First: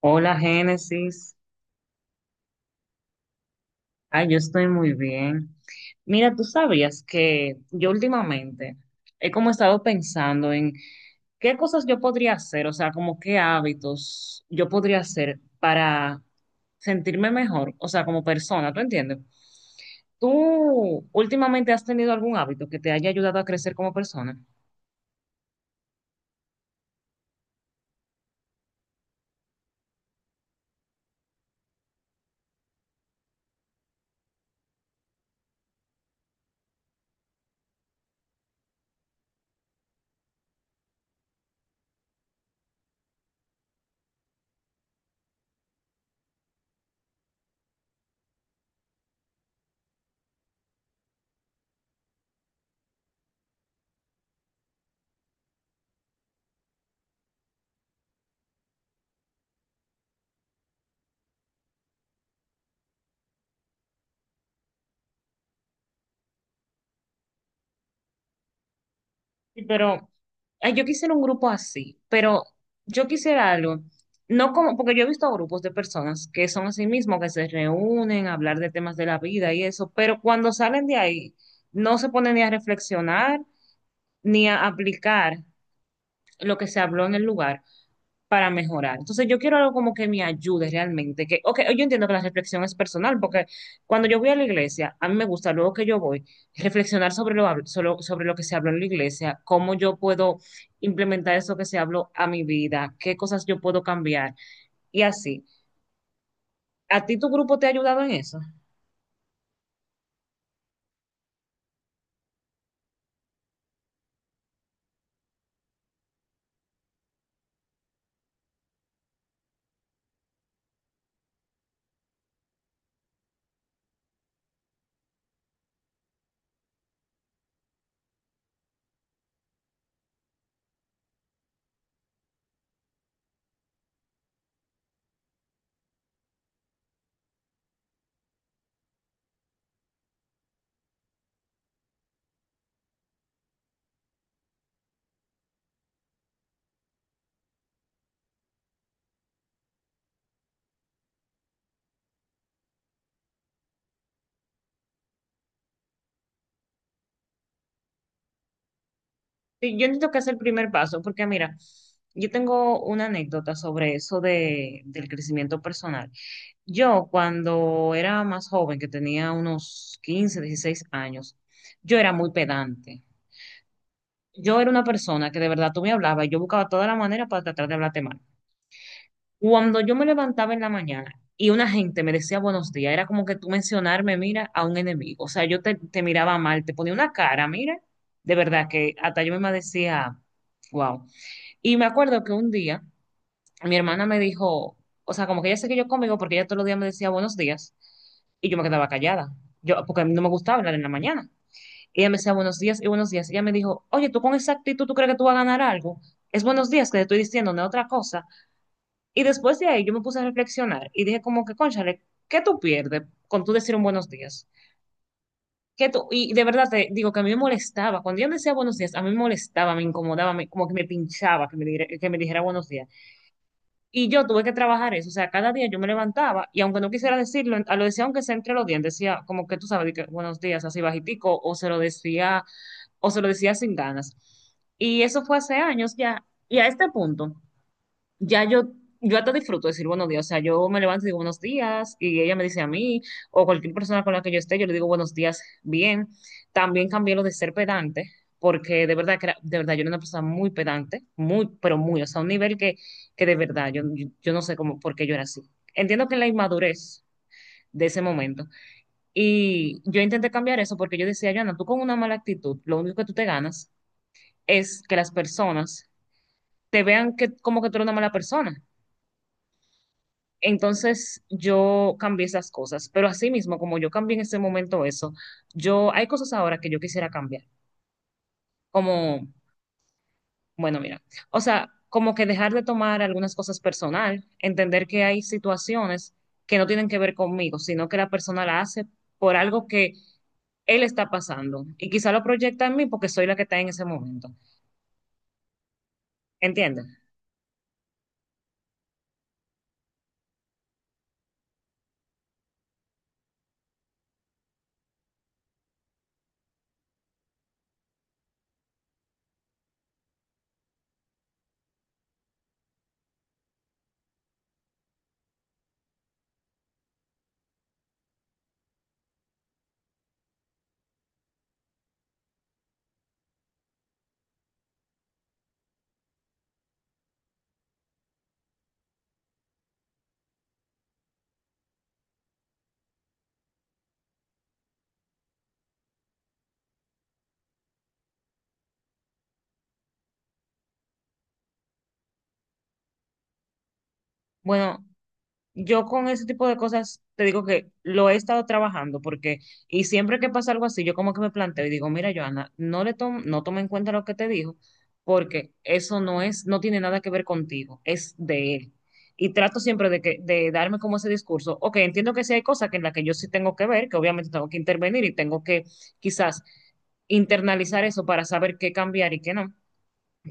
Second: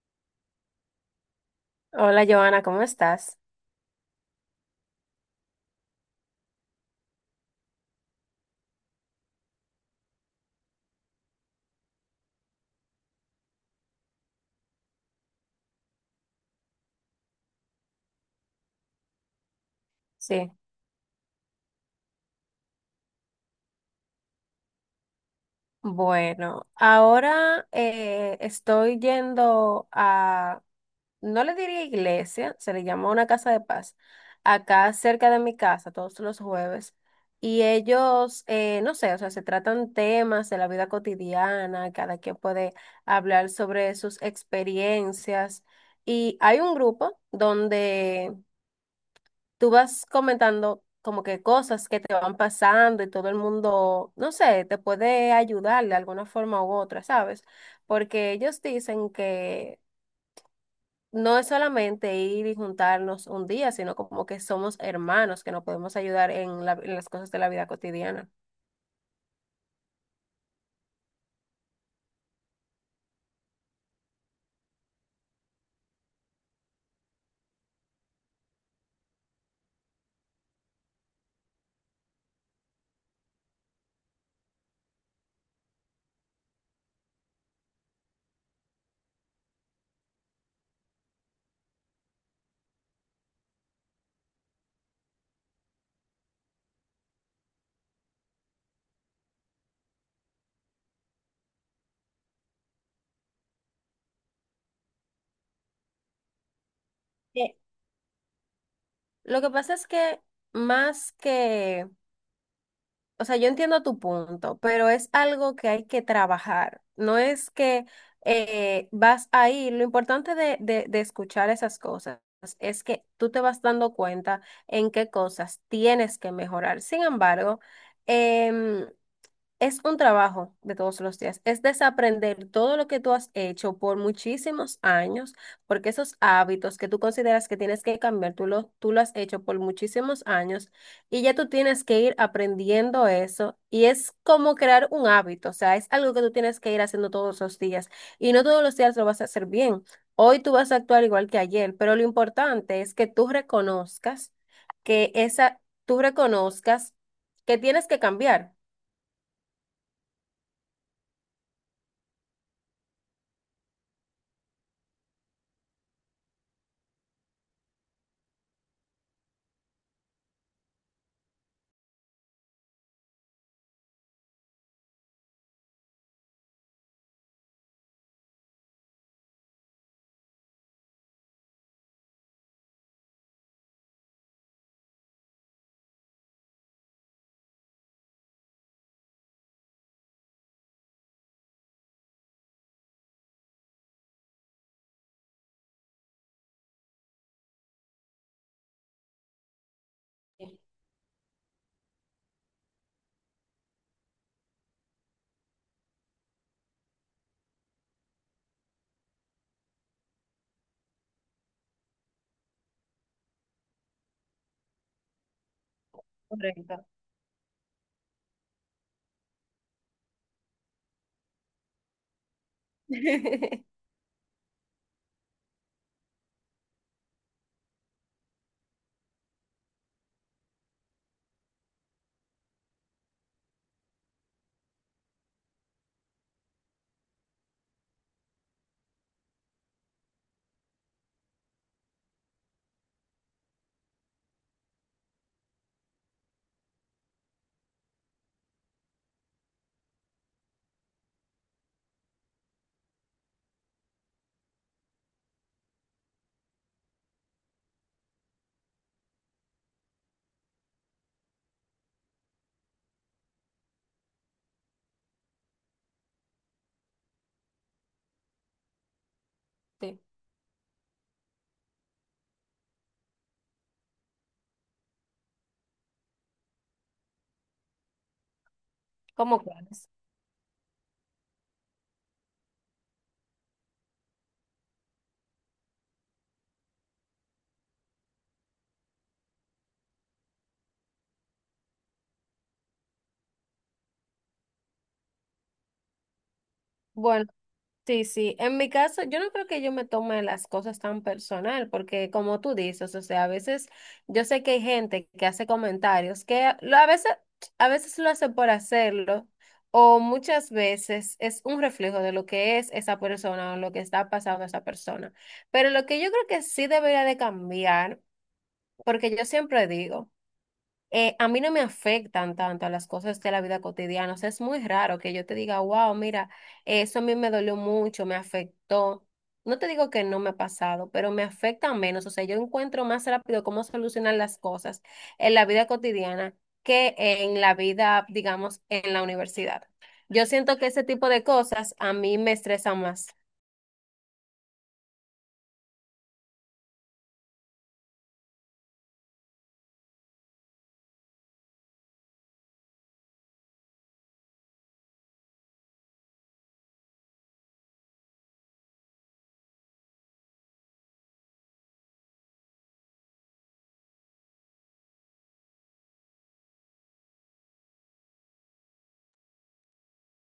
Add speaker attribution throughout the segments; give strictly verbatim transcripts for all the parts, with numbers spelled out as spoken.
Speaker 1: Hola Génesis,
Speaker 2: Hola, Joana, ¿cómo estás?
Speaker 1: ay, yo estoy muy bien. Mira, tú sabías que yo últimamente he como estado pensando en qué cosas yo podría hacer, o sea, como qué hábitos yo podría hacer para sentirme mejor, o sea, como persona, ¿tú entiendes?
Speaker 2: Sí.
Speaker 1: ¿Tú últimamente has tenido algún hábito que te haya ayudado a crecer como persona?
Speaker 2: Bueno, ahora eh, estoy yendo a, no le diría iglesia, se le llama una casa de paz, acá cerca de mi casa, todos los jueves. Y ellos, eh, no sé, o sea, se tratan temas de la vida cotidiana, cada quien puede hablar sobre sus experiencias. Y hay un grupo donde tú vas comentando como que cosas que te van pasando y todo el mundo, no sé, te puede ayudar de alguna forma u otra, ¿sabes? Porque ellos dicen que no es solamente ir y juntarnos un día, sino como que somos hermanos, que nos podemos ayudar en la- en las cosas de la vida cotidiana.
Speaker 1: Sí, pero ay, yo quisiera un grupo así, pero yo quisiera algo, no como, porque yo he visto grupos de personas que son así mismo, que se reúnen a hablar de temas de la vida y eso, pero cuando salen de ahí, no se ponen ni a reflexionar ni a aplicar lo que se habló en el lugar, para mejorar. Entonces yo quiero algo como que me ayude realmente, que, ok, yo entiendo que la reflexión es personal, porque cuando yo voy a la iglesia, a mí me gusta, luego que yo voy, reflexionar sobre lo, hab- solo- sobre lo que se habló en la iglesia, cómo yo puedo implementar eso que se habló a mi vida, qué cosas yo puedo cambiar y así. ¿A ti tu
Speaker 2: Eh,
Speaker 1: grupo te ha ayudado en eso?
Speaker 2: Lo que pasa es que más que o sea, yo entiendo tu punto, pero es algo que hay que trabajar. No es que eh, vas a ir. Lo importante de, de, de escuchar esas cosas es que tú te vas dando cuenta en qué cosas tienes que mejorar. Sin embargo, em, es un trabajo de todos los días, es desaprender todo lo que tú has hecho por muchísimos años, porque esos hábitos que tú consideras que tienes que cambiar, tú lo, tú lo has hecho por muchísimos años y ya tú tienes que ir aprendiendo eso y es como crear un hábito, o sea, es algo que tú tienes que ir haciendo todos los días y no todos los días lo vas a hacer bien. Hoy tú vas a actuar igual que ayer, pero lo importante es que tú reconozcas que esa, tú reconozcas que tienes que cambiar.
Speaker 1: Sí, Yo entiendo que es el primer paso, porque mira, yo tengo una anécdota sobre eso de, del crecimiento personal. Yo cuando era más joven, que tenía unos quince, dieciséis años, yo era muy pedante. Yo era una persona que de verdad tú me hablabas y yo buscaba toda la manera para tratar de hablarte mal. Cuando yo me levantaba en la mañana y una gente me decía buenos días, era como que tú mencionarme, mira, a un enemigo. O sea, yo te, te miraba mal, te ponía una cara, mira, de verdad que hasta yo misma decía, wow. Y me acuerdo que un día mi hermana me dijo, o sea, como que ella se yo conmigo porque ella todos los días me decía buenos días y yo me quedaba callada. Yo, porque a mí no me gustaba hablar en la mañana. Ella me decía buenos días y buenos días. Ella me dijo, oye, tú con esa actitud, ¿tú crees que tú vas a ganar algo? Es buenos días que te estoy diciendo, no es otra cosa. Y después de ahí yo me puse a reflexionar y dije como que, cónchale, ¿qué tú pierdes con tú decir un buenos días? ¿Qué tú? Y de verdad
Speaker 2: Correcto.
Speaker 1: te digo que a mí me molestaba. Cuando ella me decía buenos días, a mí me molestaba, me incomodaba, me- como que me pinchaba que me, dire- que me dijera buenos días. Y yo tuve que trabajar eso, o sea, cada día yo me levantaba y aunque no quisiera decirlo, a lo decía aunque sea entre los dientes, decía como que tú sabes, de que, buenos días, así bajitico, o se lo decía, o se lo decía sin ganas. Y eso fue hace años ya. Y a este punto, ya yo, yo hasta disfruto decir buenos días. O sea, yo me levanto y digo buenos días y ella me dice a mí o cualquier persona con la que yo esté, yo le digo buenos días bien. También cambié lo de ser pedante porque de verdad que era- de verdad yo era una persona muy pedante, muy, pero muy, o sea, un nivel que, que de verdad yo, yo, yo no sé cómo, por qué yo era así. Entiendo que la inmadurez de ese momento. Y yo intenté cambiar eso porque yo decía, Joana, tú con una mala actitud, lo único que tú te ganas es que las personas te vean que como que tú eres una mala persona.
Speaker 2: Sí,
Speaker 1: Entonces yo cambié esas cosas, pero así mismo, como yo cambié en ese momento eso, yo hay cosas ahora que yo quisiera cambiar, como,
Speaker 2: como quieras.
Speaker 1: bueno, mira, o sea, como que dejar de tomar algunas cosas personal, entender que hay situaciones que no tienen que ver conmigo, sino que la persona la hace por algo que él está pasando y quizá lo proyecta en mí porque soy la que está en ese momento, ¿entiendes?
Speaker 2: Bueno, sí, sí. En mi caso, yo no creo que yo me tome las cosas tan personal, porque como tú dices, o sea, a veces yo sé que hay gente que hace comentarios que a lo- a veces, a veces lo hace por hacerlo, o muchas veces es un reflejo de lo que es esa persona o lo que está pasando a esa persona. Pero lo que yo creo que sí debería de cambiar, porque yo siempre digo. Eh, a mí no me afectan tanto a las cosas de la vida cotidiana. O sea, es muy raro que yo te diga, wow, mira, eso a mí me dolió mucho, me afectó. No te digo que no me ha pasado, pero me afecta menos. O sea, yo encuentro más rápido cómo solucionar las cosas en la vida cotidiana que en la vida, digamos, en la universidad. Yo siento que ese tipo de cosas a mí me estresan más.
Speaker 1: Bueno, yo con ese tipo de cosas te digo que lo he estado trabajando porque, y siempre que pasa algo así, yo como que me planteo y digo, mira, Joana, no le tom- no toma en cuenta lo que te dijo porque eso no es, no tiene nada que ver contigo, es de él. Y trato siempre de que, de darme como ese discurso, ok, entiendo que sí hay cosas que en las que yo sí tengo que ver, que obviamente tengo que intervenir y tengo que quizás internalizar eso para saber qué cambiar y qué no,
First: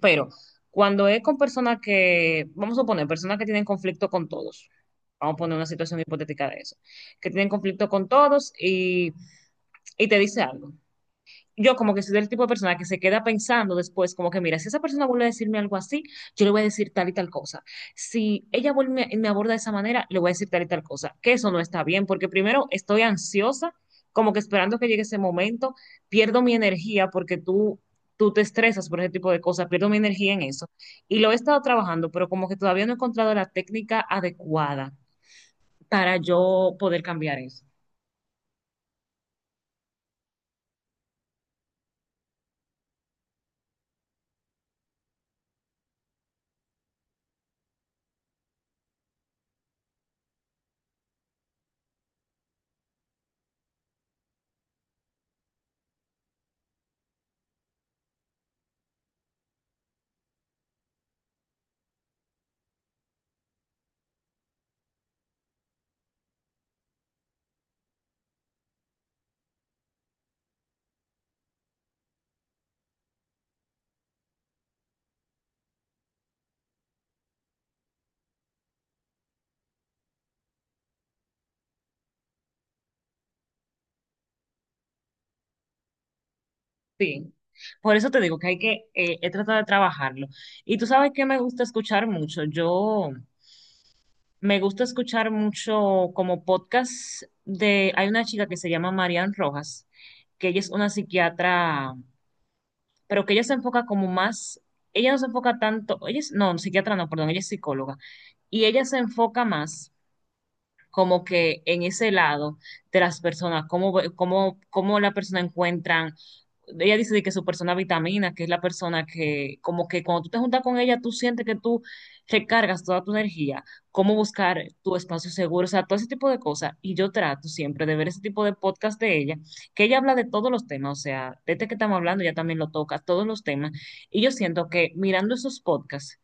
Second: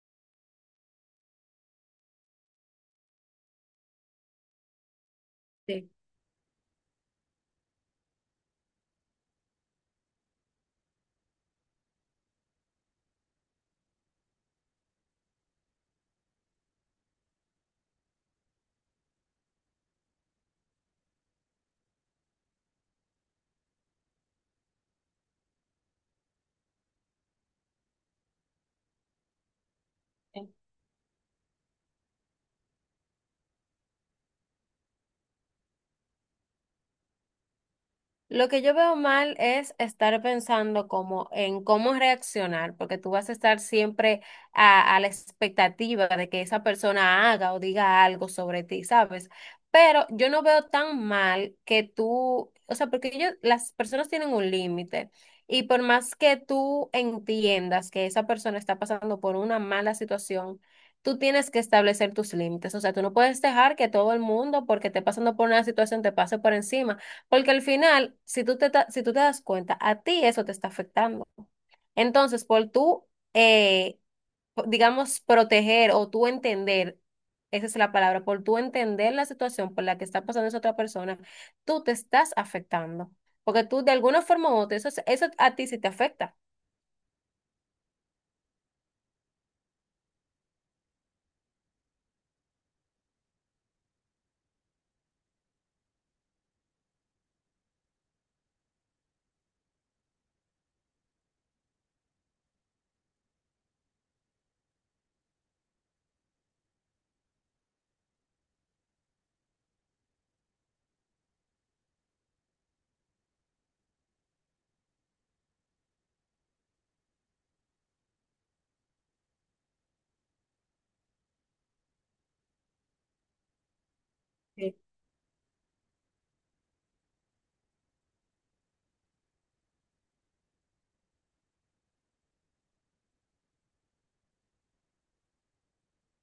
Speaker 1: pero cuando es con personas que, vamos a poner, personas que tienen conflicto con todos, vamos a poner una situación hipotética de eso, que tienen conflicto con todos y, y te dice algo, yo como que soy del tipo de persona que se queda pensando después, como que mira, si esa persona vuelve a decirme algo así, yo le voy a decir tal y tal cosa. Si ella vuelve y me aborda de esa manera, le voy a decir tal y tal cosa, que eso no está bien, porque primero estoy ansiosa, como que esperando que llegue ese momento, pierdo mi energía porque tú, tú te estresas por ese tipo de cosas, pierdo mi energía en
Speaker 2: Sí.
Speaker 1: eso. Y lo he estado trabajando, pero como que todavía no he encontrado la técnica adecuada para yo poder cambiar eso.
Speaker 2: Lo que yo veo mal es estar pensando como en cómo reaccionar, porque tú vas a estar siempre a, a la expectativa de que esa persona haga o diga algo sobre ti, ¿sabes? Pero yo no veo tan mal que tú, o sea, porque ellos, las personas tienen un límite y por más que tú entiendas que esa persona está pasando por una mala situación, tú tienes que establecer tus límites, o sea, tú no puedes dejar que todo el mundo, porque esté pasando por una situación, te pase por encima. Porque al final, si tú te, ta- si tú te das cuenta, a ti eso te está afectando. Entonces, por tú, eh, po- digamos, proteger o tú entender, esa es la palabra, por tú entender la situación por la que está pasando esa otra persona, tú te estás afectando. Porque tú, de alguna forma u otra, eso, es- eso a ti sí te afecta.
Speaker 1: Sí, por eso te digo que hay que, eh, he tratado de trabajarlo. Y tú sabes que me gusta escuchar mucho. Yo me gusta escuchar mucho como podcast de, hay una chica que se llama Marian Rojas, que ella es una psiquiatra, pero que ella se enfoca como más, ella no se enfoca tanto, ella es, no, psiquiatra no, perdón, ella es psicóloga. Y ella se enfoca más como que en ese lado de las personas, cómo, ve- cómo, cómo la persona encuentran, ella dice de que su persona vitamina, que es la persona que como que cuando tú te juntas con ella, tú sientes que tú recargas toda tu energía, cómo buscar
Speaker 2: Sí.
Speaker 1: tu espacio seguro, o sea, todo ese tipo de cosas. Y yo trato siempre de ver ese tipo de podcast de ella, que ella habla de todos los temas, o sea, desde que estamos hablando, ella también lo toca, todos los temas. Y yo siento que mirando esos podcasts,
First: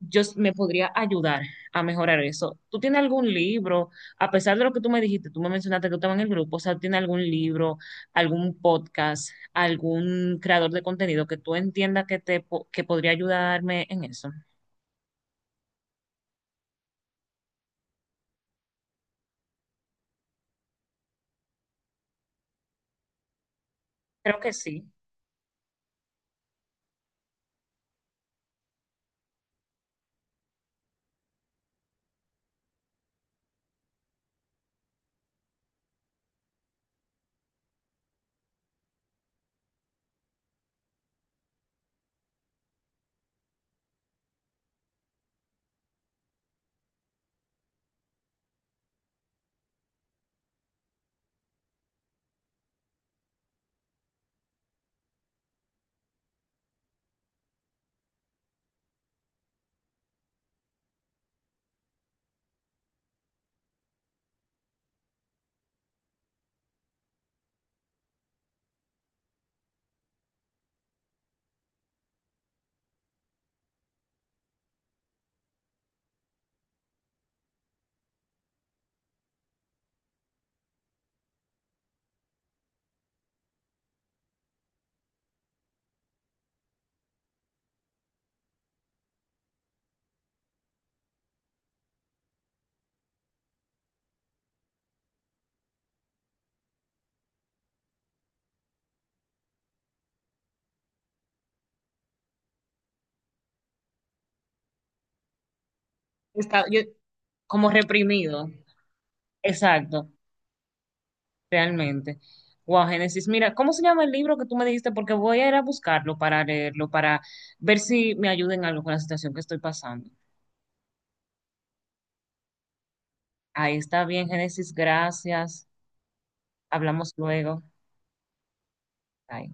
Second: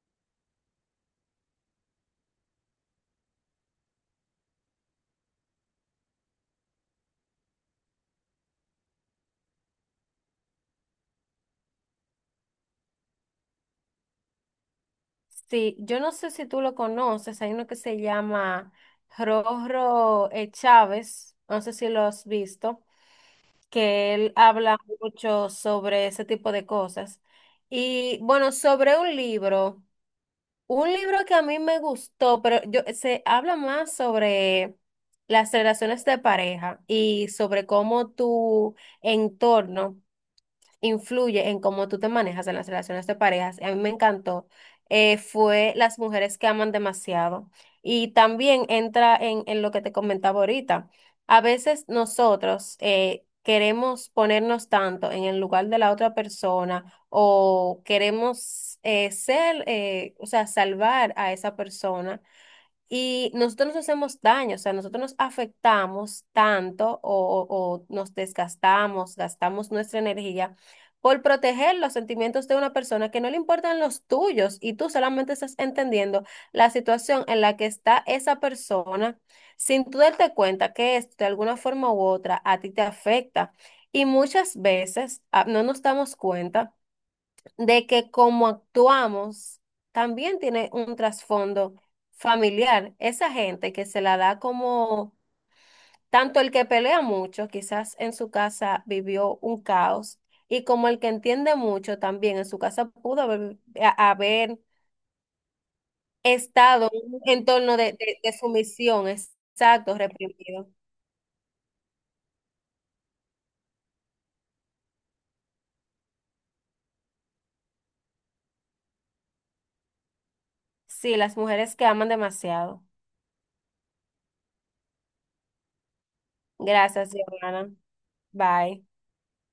Speaker 1: yo s- me podría ayudar a mejorar eso. ¿Tú tienes algún libro? A pesar de lo que tú me dijiste, tú me mencionaste que tú estabas en el grupo, o sea, ¿tienes algún libro, algún podcast, algún creador de contenido que tú entiendas que te po- que podría ayudarme en eso?
Speaker 2: Sí, yo no sé si tú lo conoces, hay uno que se llama Rorro eh, Chávez, no sé si lo has visto. Que él
Speaker 1: Creo que
Speaker 2: habla
Speaker 1: sí.
Speaker 2: mucho sobre ese tipo de cosas. Y bueno, sobre un libro, un libro que a mí me gustó, pero yo, se habla más sobre las relaciones de pareja y sobre cómo tu entorno influye en cómo tú te manejas en las relaciones de parejas. A mí me encantó. Eh, fue las mujeres que aman demasiado. Y también entra en, en lo que te comentaba ahorita. A veces nosotros eh, queremos ponernos tanto en el lugar de la otra persona o queremos eh, ser, eh, o sea, salvar a esa persona y nosotros nos hacemos daño, o sea, nosotros nos afectamos tanto o, o- o nos desgastamos, gastamos nuestra energía por proteger los sentimientos de una persona que no le importan los tuyos y tú solamente estás entendiendo la situación en la que está esa persona sin tú darte cuenta que esto de alguna forma u otra a ti te afecta. Y muchas veces ah, no nos damos cuenta de que como actuamos también tiene un trasfondo familiar. Esa gente que se la da como, tanto el que pelea mucho, quizás en su casa vivió un caos, y como el que entiende mucho también en su casa pudo haber, a- haber
Speaker 1: Está yo
Speaker 2: estado en un
Speaker 1: como
Speaker 2: entorno de, de, de
Speaker 1: reprimido.
Speaker 2: sumisión, exacto,
Speaker 1: Exacto,
Speaker 2: reprimido.
Speaker 1: realmente. Wow, Génesis, mira, ¿cómo se llama el libro que tú me dijiste? Porque voy a ir a buscarlo para leerlo, para ver si me ayuda en algo con la situación que estoy pasando.
Speaker 2: Sí, las mujeres que aman demasiado.
Speaker 1: Ahí está bien, Génesis, gracias.
Speaker 2: Gracias,
Speaker 1: Hablamos luego.
Speaker 2: Giovanna. Bye.
Speaker 1: Bye.